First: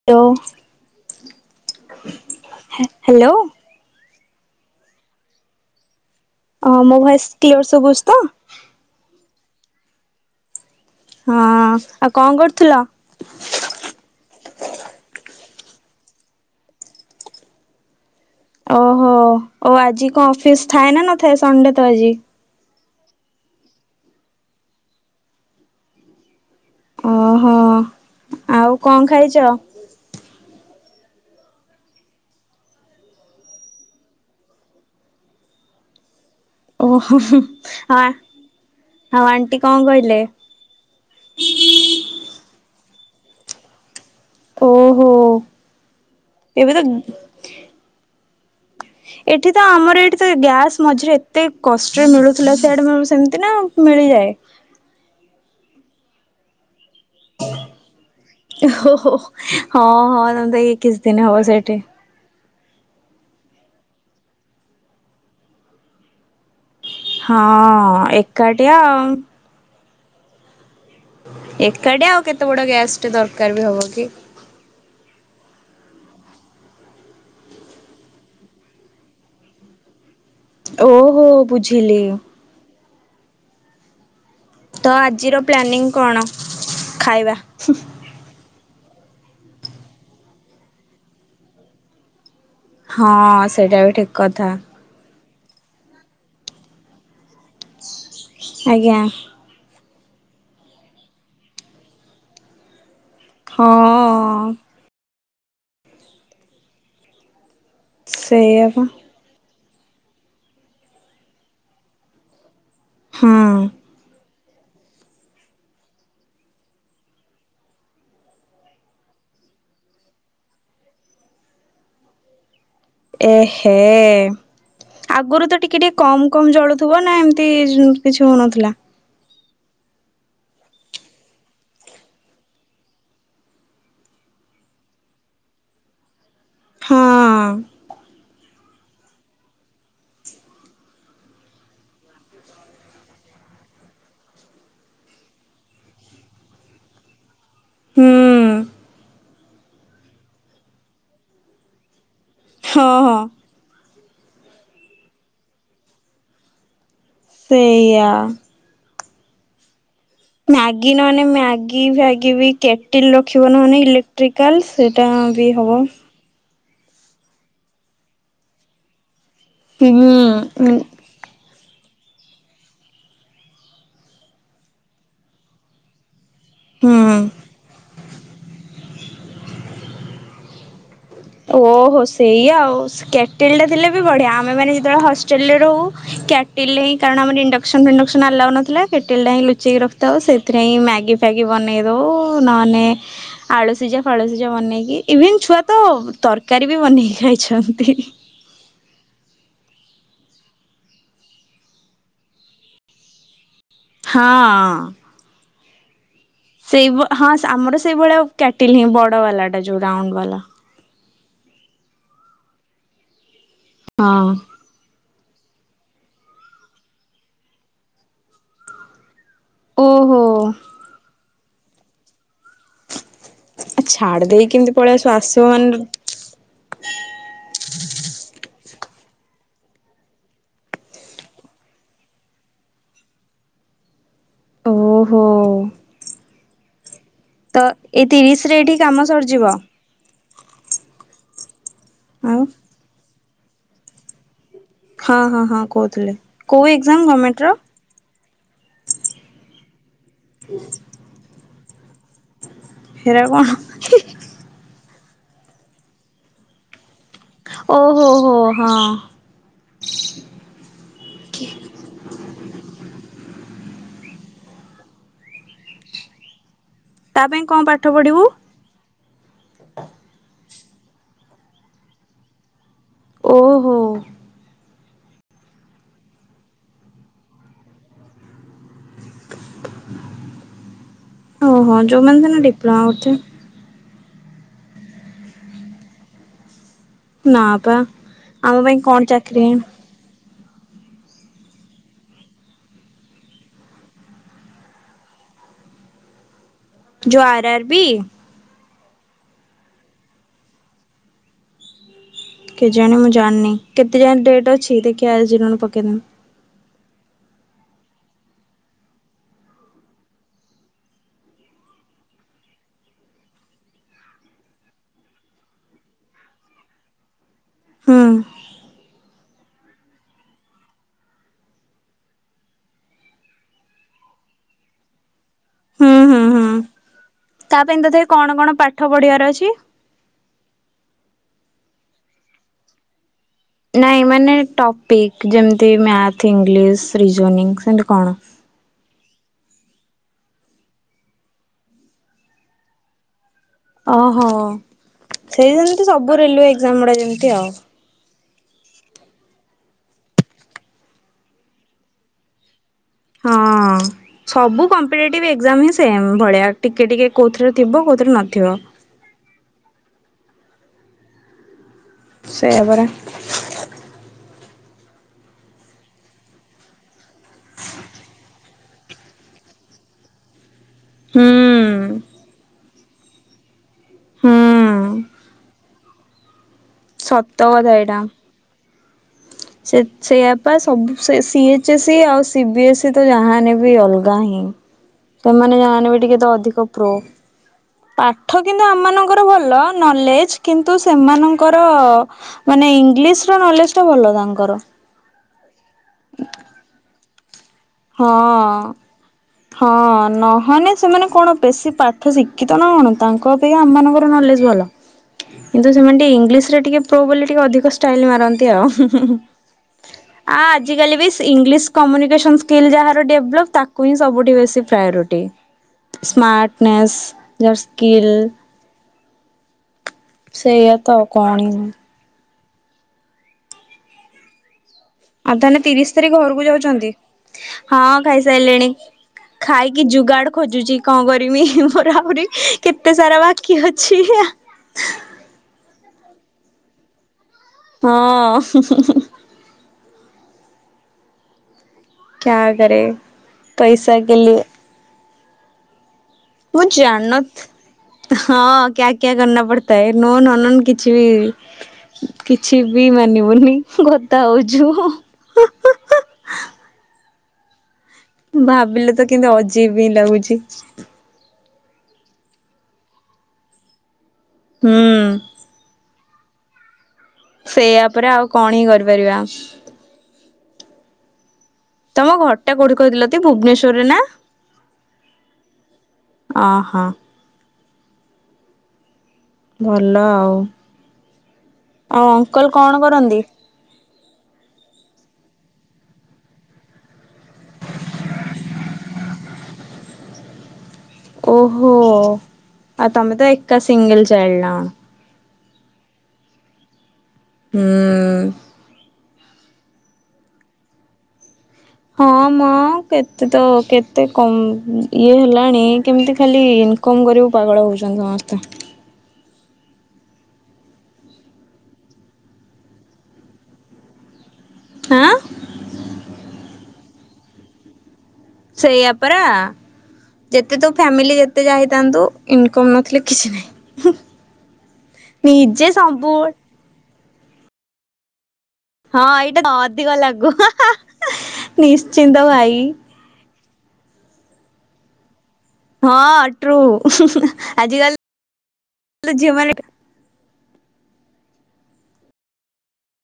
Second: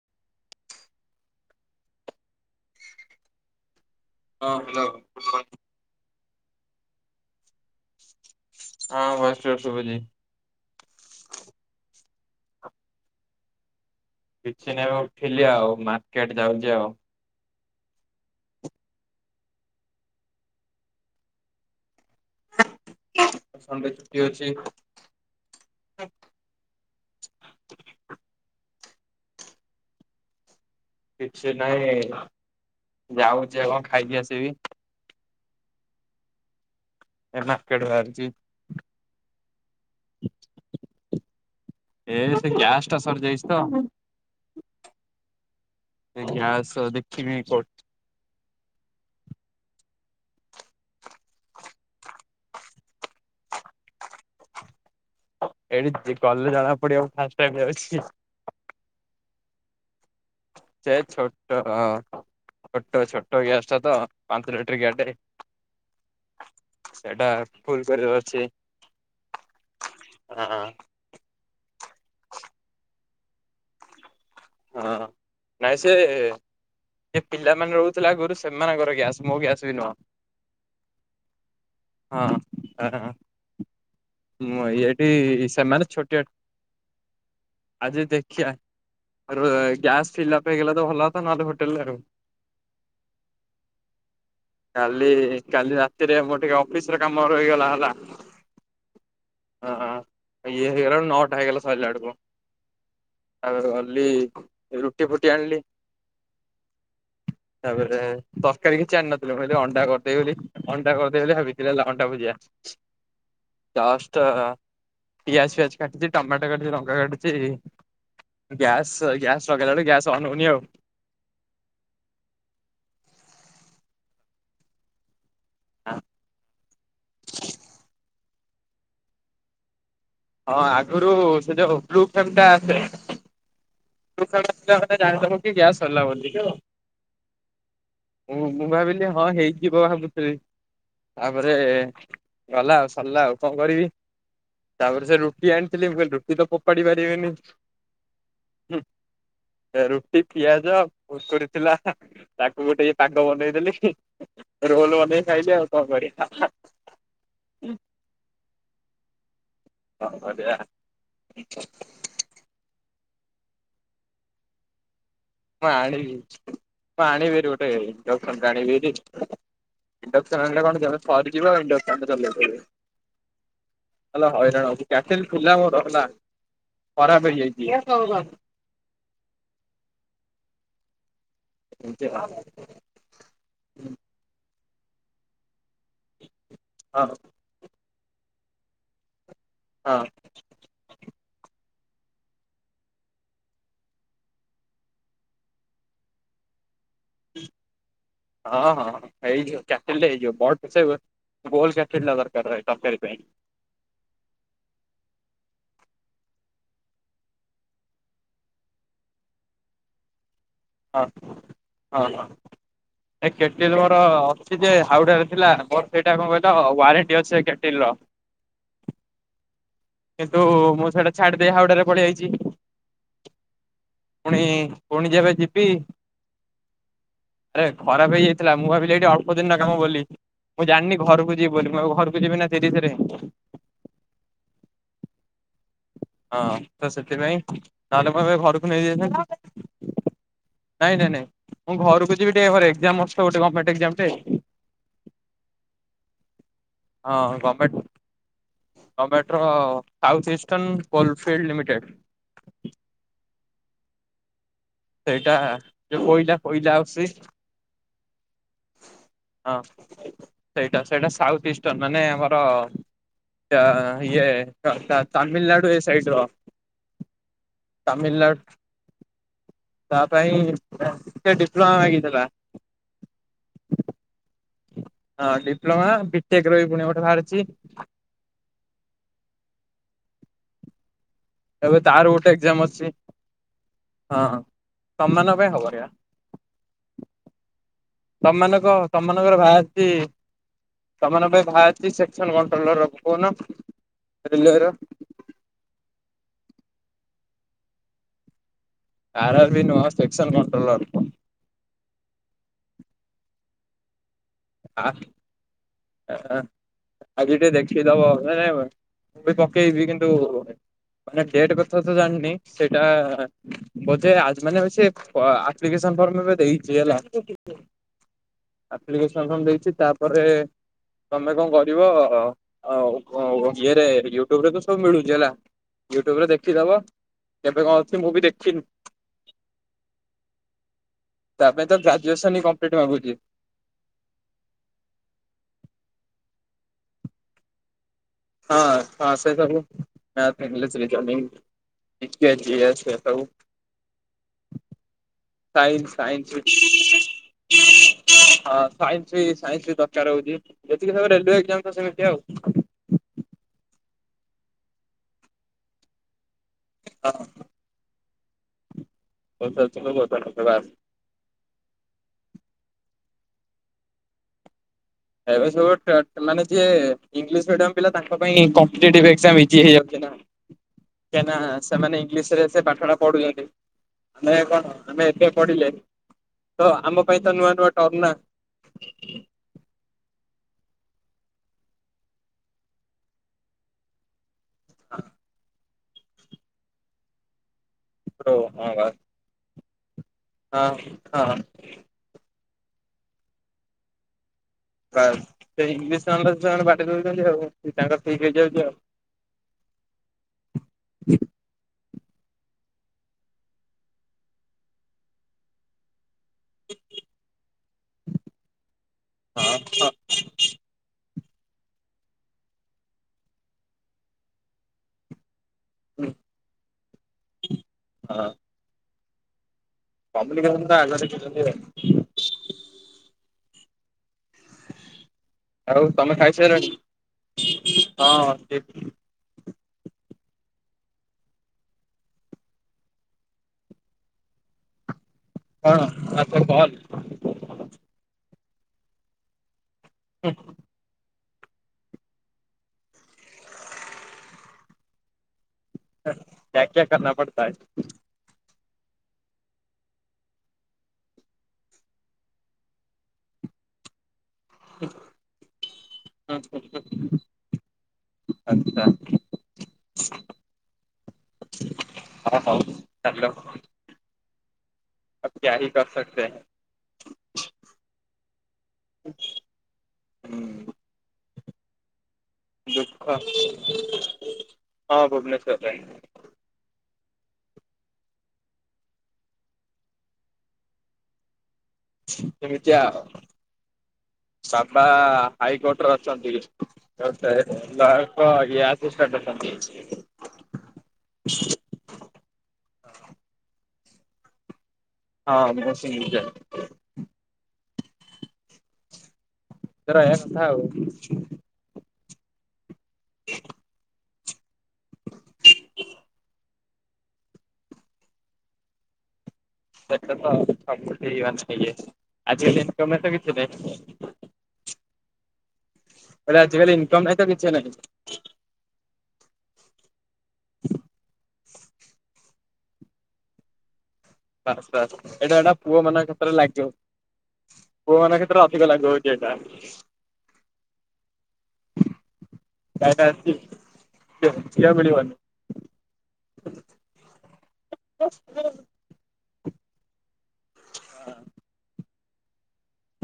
[unintelligible] ହେ hello, ହଁ hello, ଅ ମୋ ଭଏସ୍ କ୍ଲିୟର ସୁବୁଛି ତ? ହଁ ଭଏସ୍ କ୍ଳିଅର ଶୁଭୁଛି। ହଁ ଆଉ କଣ କରୁଥିଲ? କିଛି ନାଇ, ଏବେ ଉଠିଲି ଆଉ ମାର୍କେଟ ଯାଉଛି ଆଉ। ଓହୋ ଓ ଆଜି କଣ ଅଫିସ ଥାଏ ନା ନଥାଏ ସଣ୍ଡେ ତ ଆଜି? ସଣ୍ଡେ ଛୁଟି ଅଛି। ଓହୋ ଆଉ କଣ ଖାଇଛ? କିଛି ନାହିଁ ଯାଉଛି ବା କଣ ଖାଇକି ଆସିବି? ଓହୋ ଏ ଅ ମାର୍କେଟ ଆ ବାହାରିଛି ଆଉ ଆଣ୍ଟି କଣ କହିଲେ? ଏ ସେ ଗ୍ୟାସ୍ ଟା ସରିଯାଇଛି ତ ଓହୋ ସେ ଗ୍ୟାସ ଏବେ ତ [unintelligible] ଏଠି ତ ଆମର ଏଇଠି ତ ଗ୍ୟାସ୍ ମଝିରେ ଏତେ କଷ୍ଟରେ ମିଳୁଥିଲା ସେଇଆଡ଼େ କ ସେମିତି ନା ମିଳିଯାଏ। ଏଇଠି ଗଲେ ଜଣା ପଡିବ ଫାଷ୍ଟ ଟାଇମି ଯାଉଛି। ଓ ହଁ ହଁ ତମ ଇ ସେ କିଛି ଦିନ ହବ ସେଇଠି। ଛୋଟ ଛୋଟ ଛୋଟ ଗ୍ୟାସ ଟା ତ ପାଞ୍ଚ ଲିଟର ଗ୍ୟାଟ୍ ଟା। ଫୁଲ ହଁ କରିବାର ଅଛି ଏକାଠିଆ ଆଉ। ହଁ। ଏକାଟିଆ ଆଉ କେତେ ବଡ ଗ୍ୟାସ ଟେ ଦରକାର ବି ହବ କି ହଁ ନାଇଁ ସେ ଯେ ପିଲାମାନେ ରହୁଥିଲା ଗୋରୁ ସେମାନଙ୍କର ଗ୍ୟାସ ମୋ ଗ୍ୟାସ ବି ନୁହଁ। ଓହୋ ବୁଝିଲି। ହ। ମୁଁ ତ ଇଏଠି ଆଜିର ସେମାନେ ପ୍ଲାନିଂ କଣ ଛୋଟିଆ ଖାଇବା? ଆଜି ଦେଖିବା। ଆ ଗ୍ୟାସ ଫିଲା ପାଇଁଗଲେ ତ ଭଲତା ନହେଲେ ହୋଟେଲରେଉ। ହଁ ସେଇଟା ବି ଠିକ କଥା। କାଲି କାଲି ରାତିରେ ମୋର ଟିକେ ଅଫିସ ରେ କାମ ରହିଗଲା ହେଲା। ଆଜ୍ଞା। ହଁ ହଁ ଇଏ ହେଇଗଲାଳକୁ ନଟା ହେଇଗଲା ସଇଲା ଆଡ଼କୁୁ ଆ ଲି ହଁ ଫୁଟି ଫୁଟି ଆଣିଲି ତାପରେ ସେଇଆ ତରକାରୀ ପା କିଛି ଆଣିନ କହିଲ ଅଣ୍ଡା କରିଦେଇ ବୋଲି ଅଣ୍ଡା କରିଦେଇ ବୋଲି ଭାବିଥିଲେ ହେଲା ଅଣ୍ଡା ଭୁଜିଆ। ହଁ। ଲଷ୍ଟ ପିଆଜ ପିଆଜ କାଟୁଚି ଟମାଟୋ କାଟୁ ଲଙ୍କା କାଟୁଛି। ଗ୍ୟାସ୍ ଗ୍ୟାସ୍ ଲଗେଇଲା ବଳୁ ଗ୍ୟାସ୍ ଅନ୍ ହଉନି ଆଉ। ଏହେ ଆଗରୁ ତ ଟିକେ ଟିକେ କମ କମ ଜଳୁଥିବ ନା ଏମିତି କିଛି ହଉନଥିଲା। ହଁ ଆଗରୁ ସେ ଯୋଉ ବ୍ଲୁ ଫେମ୍ ଟା ଆସେ। [unintelligible] ମୁଁ ହଁ ଭାବିଲି ହଁ ହେଇଯିବ ଭାବୁଥିଲି। ତାପରେ ଗଲା ଆଉ ସରିଲା ଆଉ କଣ କରିବି? ତାପରେ ସେ ରୁଟି ଆଣିଥିଲି ମୁଁ କହିଲି ରୁଟି ତ ପୋପାଡ଼ି ପାରିବିନି। ହୁଁ। ହୁଁ ରୁଟି ପିଆଜ ଭରି ଥିଲା ତାକୁ ଗୋଟେ ହଁ ହଁ ପାଗ ବନେଇଦେଲି। ରୋଲ ବନେଇ ଖାଇଲି ଆଉ କଣ କରିବା। ସେଇୟା। କଣ କରିବା। ମ୍ୟାଗି ନହେ ନେ ମ୍ୟାଗି ଫ୍ୟାଗି ବି କେଟିଲ ରଖିବ ନହନେ ଇଲେକ୍ଟ୍ରିକାଲ ସେଇଟା ବି ମୁଁ ହବ। ଆଣିବି ମୁଁ ଆଣିବିରି ଗୋଟେ ଆଣିବିରି। ହୁଁ ହୁଁ [unintelligible] ହେଲା ହଇରାଣଉ କ୍ୟାଟେଲ ଖୁଲା ମୋର ହେଲା ଖରାପ ହେଇଯାଇଛି। ଓହୋ ସେଇ ଆଉ କ୍ୟାଟଲ ଟା ଥିଲେ ବି ବଢ଼ିଆ ଆମେ ମାନେ ଯେତେବେଳେ ହଷ୍ଟେଲରେ ରହୁ କ୍ୟାଟିଲ ରେ ହିଁ ହଁ କାରଣ ଆମର ଇଣ୍ଡକ୍ସନ ଫିଣ୍ଡକ୍ସନ ଆଲାଉ ନଥିଲା କ୍ୟାଟେଲ ଟା ହିଁ ଲୁଚେଇ ହଁ। ରଖିଥାଉ ସେ ଥିରେ ହିଁ ମ୍ୟାଗି ଫ୍ୟାଗି ବନେଇଦୋଉ ନୋ ନେ ଆଳୁସିଜା ଫାଳସିଜା ବନେଇକି ଇଭିନ୍ ଛୁଆ ତ ତରକାରୀ ବି ବନେଇକି ଖାଇଛନ୍ତି। ହଁ ହଁଁ ହେଇଯିବ କ୍ୟାଟେଲ୍ ରେ ହେଇଯିବ ପଡ ପଛକେ ଗୋଲ କ୍ୟାପଟେନ ନଗର ଦରକାର ପାଇଁ। ହଁ ଅ। ସେଇ ହଁ ଆମର ସେଇଭଳିଆଉ କ୍ୟାଟିଲ ହିଁ ବଡ ବାଲା ଟା ଯୋଉ ରାଉଣ୍ଡ ବାଲା। ହଁ ହଁ ହଁ ଏ କେଟଲେ ଘର ହଁ ଅ ଯେ ହାଉଡା ରେ ଥିଲା ମୋର ସେଇଟା କଣ କହିଲ ୱାରେଣ୍ଟି ଅଛି ଏ କେଟିଲି ର ଓହୋ କିନ୍ତୁ ମୁଁ ସେଇଟା ଛାଡି ଦେଇ ହାଉଡା ରେ ପଳେଇଆଇଚି। ଆ ଛାଡି ଦେଇକି କେମିତି ପୁଣି ପଳେଇବା ଯେବେ ଆସବ ଯିବି ମାନେ ଆରେ ଖରାପ ହେଇଯାଇଥିଲା ମୁଁ ଭାବିଲି ଏଇଠି ଅଳ୍ପ ଦିନର କାମ ବୋଲି। ମୁଁ ଜାଣିନି ଘରକୁ ଯିବି ବୋଲି ମୁଁ ଘରକୁ ଯିବି ନା ସେଇଠି କି ଫେରେ ଓହୋ। ହଁ ତ ସେଥିପାଇଁ ତ ଏଇ ତାହେଲେ ମୁଁ ଏବେ ତିରିଶରେ ଘରକୁ ଏଠି କାମ ନେଇଯାଇଥାନ୍ତି ସରିଯିବ ନାଇଁ ନାଇଁ ନାଇଁ ମୁଁ ଘରକୁ ଯିବି ଆଉ ଟିକେ ମୋର ଏକ୍ଜାମ ଅଛି ତ ଗୋଟେ ମୋର ଗମେଣ୍ଟ ଏକ୍ଜାମ ଟେ। ହଁ ହଁ ହଁ କହୁଥିଲେ କୋଉ ଏକ୍ଜାମ ଗମେଣ୍ଟ ର? ଟମଟ୍ରୋ ସାଉଥ ଇଷ୍ଟର୍ନ କଲଫିଲ୍ଡ ଲିମିଟେଡ୍‌। ହେରା କଣ ସେଇଟା ଯୋଉ କୋଇଲା କୋଇଲା ଆସୁଚି ଓହୋ ହୋ ହଁ। ହଁ ସେଇଟା ସେଇଟା ସାଉଥ ଇଷ୍ଟର୍ଣ ମାନେ ଆମର ଚା ଇଏ ତାମିଲନାଡୁ ଏ ସାଇଡ଼ର୍ ତା ପାଇଁ କଣ ପାଠ ପଢିବୁ ତାମିନାଲ୍ ତା ପାଇଁ ଟିକେ ଡିପ୍ଲୋମା ମାଗିଦେଲା। ଓହୋ। ହଁ ଡିପ୍ଲୋମା ବିଟେକ୍ ର ବି ଫୁଣି ଗୋଟେ ବାହାରିଚି। ଓହୋ ଏବେ ତାର ଯୋଉମାନେ ଗୋଟେ ସିନା ଏକ୍ଜାମ ଡିପ୍ଲୋମା ଅଛି କରୁଥିବେ ହଁ ତମ ମାନଙ୍କ ପାଇଁ ହବନି ଇୟା ନା ପା ଆମ ପାଇଁ ତମାନଙ୍କ କଣ ତମାନଙ୍କର ଚାକିରି ଭାରିଚି ତମାନଙ୍କ ପାଇଁ ବାରିଚି ସେକ୍ସନ କଣ୍ଟ୍ରୋଲର ରଖି ଦୋଉନ ରେଲୱେର ଯୋ ଆର ଆର୍ ବି ଆର ଆର ବି ନୁହଁ ସେକ୍ସନ କଣ୍ଟ୍ରୋଲର। କେଜାଣି ମୁଁ ଜାଣିନି କେତେ ଯାଏ ଡେଟ୍ ଅଛି କଣ୍ଟ୍ରୋଲର। ଦେଖିଆ ଆଜି ନହେଲେ ପକେଇବି। ଆଜି ଟିକେ ଦେଖେଇଦବ ନ ନାଇ ମୁଁ ବି ପକେଇବି କିନ୍ତୁ ମାନେ ଡେଟ୍ କଥା ତ ଜାଣିନି ସେଇଟା ବୋଧେ ଆଜ୍‌ ମାନେ ସେ ଆପ୍ଲିକେସନ ଫର୍ମ ଏବେ ଦେଇଚି ହେଲା। ହୁଁ ଆପ୍ଲିକେସନ ଫର୍ମ ଦେଇଚି ତାପରେ ତମେ କଣ କରିବ ଇଏରେ ୟୁଟ୍ୟୁବ ରେ ତ ସବୁ ମିଳୁଛି ହେଲା। ହୁଁ ୟୁଟ୍ୟୁବ ହୁଁ ରେ ହୁଁ ଦେଖିଦବ। ତା କେବେ କଣ ପାଇଁ ଅଛି ତଥାପି ମୁଁ ବି କଣ କଣ ଦେଖିନି ପାଠ ପଢିବାର ଅଛି? ତା ପାଇଁ ତ ଗ୍ରଜୁଏସ ହିଁ କଂପ୍ଲିଟ୍ ମାଗୁଛି। ନାଇଁ ମାନେ ଟପିକ୍ ଯେମତି ମ୍ୟାଥ ଇଂଙ୍ଗିଲିସ୍ ରିଜୁନିଂ ସେମତି କଣ? ହଁ ହଁ ସେ ସବୁ ଇଂଙ୍ଗିଲିସ୍‌ ରିଜନିଙ୍ଗି। ଟିକେ ଯିଏ ଆସେ ସବୁ। ଅହ ସେଇ ସାଇନ୍ସ ଯେମିତି ସବୁ ସାଇନ୍ସ ରେଲୱେ ଏକ୍ଜାମ ଗୁଡା ଯେମତି ଆଉ। ହଁ ସାଇନ୍ସ ବି ସାଇନ୍ସ ବି ଦରକାର ହୋଉଛି ଯେତିକି ସବ ରେଲୁ୍ୱେ ଏକ୍ଜାମ ସେମିତି ଆଉ। ହଁ ସବୁ କମ୍ପିଟେଟିଭ ଏକ୍ଜାମ ହିଁ ସେମ୍ ଭଳିଆ। ଟିକେ ଟିକେ ହଁ। କେଉଁଥିରେ ଥିବ କେଉଁଥିରେ ନଥିବ। [unintelligible] ସେଇଆ ପରା। ଏବେ ସବୁ ମାନେ ଯିଏ ଇଂଙ୍ଗିଲିସ ମିଡିୟମ୍ ପିଲା ତାଙ୍କ ପାଇଁ କମ୍ପିଟେଟିଭ୍ ଏକ୍ସାମ ଇଜି ହେଇଯାଉଛି ନା। କାହିଁ ହୁଁ ନା ସେମାନେ ଇଂଙ୍ଗିଲିସ ରେ ସେ ପାଠ ଟା ପଢୁଛନ୍ତି ଆମେ ହୁଁ କଣ ଆମେ ଏବେ ପଢିଲେ ତ ଆମ ପାଇଁ ତ ସତ ନୂଆ ନୂଆ କଥା ଏଇଟା। ଟର୍ମ ନା। ସେ ସେଇଆ ପା ସବୁ ସେ ସି ଏଚ୍ ଏସ୍ ଇ ଆଉ ସିି ବି ଏସ୍ ଇ ତ ଯାହା ହେନେ ବି ଅଲଗା ହିଁ। ସେମାନେ ଯାହା ହେନେ ବି ଟିକେ ତ ଅଧିକ ପ୍ରୋ ହଁ ପାଠ କିନ୍ତୁ ବାସ୍ ଆମମାନ ଙ୍କର ଭଲ ନଲେଜ୍ ହଁ କିନ୍ତୁ ସେମାନ ହଁ ଡ ମାନେ ଇଂଲିଶ୍ ର ନଲେଜ୍ ଟା ଭଲ ତାଙ୍କର। ପ୍ରାୟ ସେ ଇଂଲିଶ୍ ନଲେଜ୍ ତ ହେନେ ବାଟି ଦୋଉଚନ୍ତି ଆଉ। ତାଙ୍କର ଠିକ ହେଇଯାଉଛି ଆଉ ହଁ। ହଁ ନହେନେ ସେମାନେ କଣ ବେଶୀ ପାଠ ଶିକିତ ନାଁ କଣ ତାଙ୍କ ପେୟା ଆମମାନଙ୍କର ନଲେଜ୍ ଭଲ କିନ୍ତୁ ସେମାନେ ଟିକେ ଇଂଲିଶ୍ ସେ ଟିକେ ପ୍ରୋ ବୋଲି ଟିକେ ଅଧିକ ଷ୍ଟାଇଲ୍ ମାରନ୍ତି ଆଉ। ହଁ ଆ ଆଜିକାଲି ବି ସ୍ ଇଂଲିଶ୍ କମ୍ୟୁନିକେସନ୍ସ୍ ସ୍କିଲ୍ ଯାହାର ଡେଭଲପ୍ ତାକୁ ହିଁ ସବୁଠି ବେଶୀ ପ୍ରାୟୋରିଟି ହଁ। ସ୍ମାର୍ଟନେସ୍ ଯାହାର୍ ସ୍କିଲ୍ କମ୍ୟୁନିକେସନ୍ ସେଇଆ ଟା ତ ଆଗ ଆଉ କଣ ଦେଖୁଚନ୍ତି ହିଁ ଆଉ। ଆଉ ତାହେନେ ତିରିଶ ତାରି ତମେ ଘରୁକୁ ଖାଇସାରିଲଣି ଯାଉଚନ୍ତି ହଁ ହଁ। ଖାଇସାଇଲେଣି। ଖାଇକି ଯୁଗାଡ଼ ଖୋଜୁଚି କଁ କରିମି ମୋର ଆହୁରି କେତେ ସାରା ବାକି ଅଛି। ଆ ହ କଣ ଆ କୁଆଡ଼େ ବଲ୍? ହଁ। ଉଁ କ୍ୟା କରେ ପଇସା କେ ଲିଏ। କ୍ୟା ମୁୁଁ କ୍ୟା କରନା ପଡତା ଜାଣନଥ ହଁ କ୍ୟା କ୍ୟା କରନା ପଡ଼ତା ହେ ନୋନ୍ ଅନନୋନ୍ କିଛି ବି କିଛି ବି ମାନିବୁନି କଥା ହଉଚୁ। ହଁ କଥା ଭାବିଲେ ତ କିନ୍ତୁ ଅଜୀବ ହିଁ ଲାଗୁଚି। ହଁ ହଉ ଚାଲୁ। ହୁଁ। ଅବ୍ କ୍ୟା ହି କରସକ୍ତେ? ସେଇଆ ପରା ଆଉ କଣ ହି କରିପାରିବା? ତମ ଘ ଦୁଃଖ ହଁ ଭୁବନେଶ୍ୱରରେ। ଅହ। ଭଲ ଆଉ, ଆଉ ଅଙ୍କଲ୍ କଣ କରନ୍ତି? ସା ବା ହାଇକୋର୍ଟରେ ଅଛନ୍ତି। ରଥ ଆଗରେ ଲାଳ ପୁଅ ୟାଠୁ ସ୍ୟାଡ଼େ ତମେ। ଓହୋ ଆ ତମେ ତ ଏକା ସିଙ୍ଗଲ୍ ଚାଇଲ୍ ନାଁ କଣ। ହଁ ମୁଁ ସିଙ୍ଗିଲ୍ ଚାଇଲ୍। ଉଁ ତେ ରହିଆ କଥା ଆଉ। ହଁ ମ କେତେ ତ କେତେ କମ୍ ଇଏ ହେଲାଣି କେମତି ଖାଲି କଁ କରିବୁ ପାଗଳ ହୋଉଚନ୍ତି ସମସ୍ତେ। ସେଟା ତ ସବୁଠି ମାନେ ଇଏ ଆଜି ହେଲିନି ପେମେଟ୍ ଟା କିଛି ନାହିଁ। ହାଁ ମାନେ ଆଜିକାଲି ଇନକମ୍ ନାହିଁ ତ କିଛି ନାଇଁ। ସେଇଆ ପରା। ଯେତେ ତୋ ଫ୍ୟାମିଲି ଯେତେ ଯାହା ହେଇଥାନ୍ତୁ ଇନକମ୍ ନଥିଲେ କିଛି ନାହିଁ। ବାସ୍ ବାସ୍ ଏଟା ହେଲା ନିଜେ ପୁଅମାନଙ୍କ ସବୁବେଳେ କ୍ଷେତ୍ରରେ ଲାଗିବ ପୁଅ ମାନଙ୍କ କ୍ଷେ ହଁ ଏଇଟା ଅଧିକ ଲାଗୁ ନିଶ୍ଚିନ୍ତ ଭାଇ। ତା ଟା ଆସି ଯେ ସିଏ ଆଉ ମିଳିିବନି। ହଁ ଟ୍ରୁ ଆଜିିଆଲ୍ [inaudible] ହେଲେ ଝିଅମାନେ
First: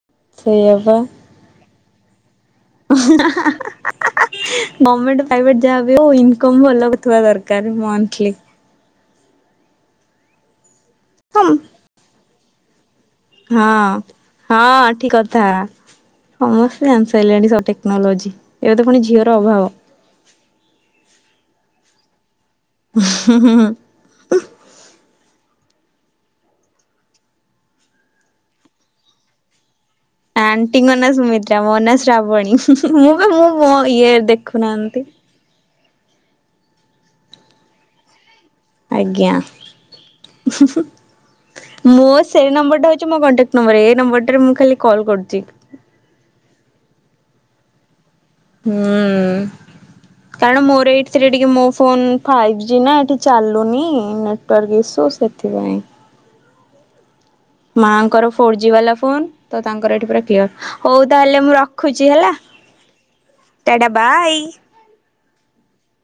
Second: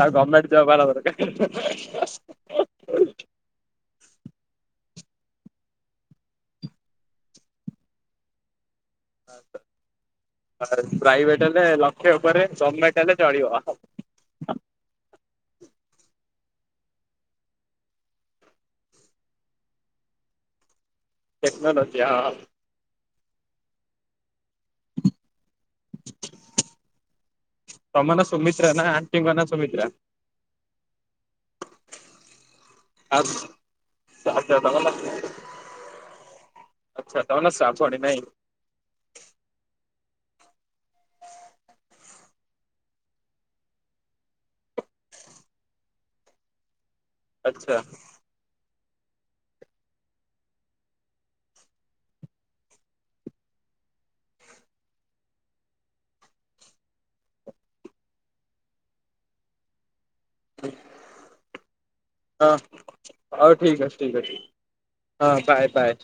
ତାର ଗର୍ମେଣ୍ଟ ଜବ ସେଇଆ ବାଲା ପା। ଦରକାର୍। [unintelligible] ଗମେଣ୍ଟ ପ୍ରାଇଭେଟ ଯାହା ବି ହଉ ଇନକମ୍ ଭଲ ହଉଥିବା ଦରକାର ମନ୍ଥଲି। ଆତାର ପ୍ରାଇଭେଟ ହେଲେ ଲକ୍ଷେ ଉପରେ ଗମେଣ୍ଟ ହଁ ହଁ ଠିକ କଥା। ସମସ୍ତେ ଜାଣିସାରିଲେଣି ସବୁ ଟେକ୍ନୋଲୋଜି ଏବେ ତ ପୁଣି ଝିଅର ଅଭାବ। ଟେକ୍ନୋଲୋଜି ହଁ ହଁ। ହୁଁ ହୁଁ ହୁଁ। [inaudible] ତମ ନାଁ ସୁମିତ୍ରା ନା ଆଣ୍ଟିଙ୍କ ନାଁ ସୁମିତ୍ରା। ଆଣ୍ଟିଙ୍କ ନାଁ ସୁମିତ୍ରା ମୋ ନାଁ ଶ୍ରାବଣୀ ମୁଁ ଆଉ ବି ମୁଁ ମୋ ଇଏ ଦେଖୁନାହାନ୍ତି। ଆଛା ତମ ନାଁ ଶ୍ରାବଣୀ ନାଇଁ। ଆଜ୍ଞା। ମୋ ସେଇ ନମ୍ବରଟା ହେଉଛି ମୋ କଣ୍ଟାକ୍ଟ ନମ୍ବର, ଏଇ ନମ୍ବରଟାରେ ମୁଁ ଖାଲି କଲ୍ କରୁଛି। ଆଛା। ହୁଁ। କାରଣ ମୋର ଏଇଥିରେ ଟିକେ ମୋ ଫୋନ ଫାଇଭ ଜି ନା ଏଠି ଚାଲୁନି। କଲ୍ ଇଶୁ ସେଥିପାଇଁ। ମାଆଙ୍କର ଫୋର୍ ଜି ବାଲା ଫୋନ୍ ତ ତାଙ୍କର ଏଠି ପୁରା କ୍ଲିୟର ହଉ ତାହେଲେ ମୁଁ ରଖୁଛି ହେଲା ହଁ ହଉ ଟା ଠିକ ଟା ଅଛି ଠିକ ଅଛି ବାଇ। ହଁ ବାଏ ବାଏ।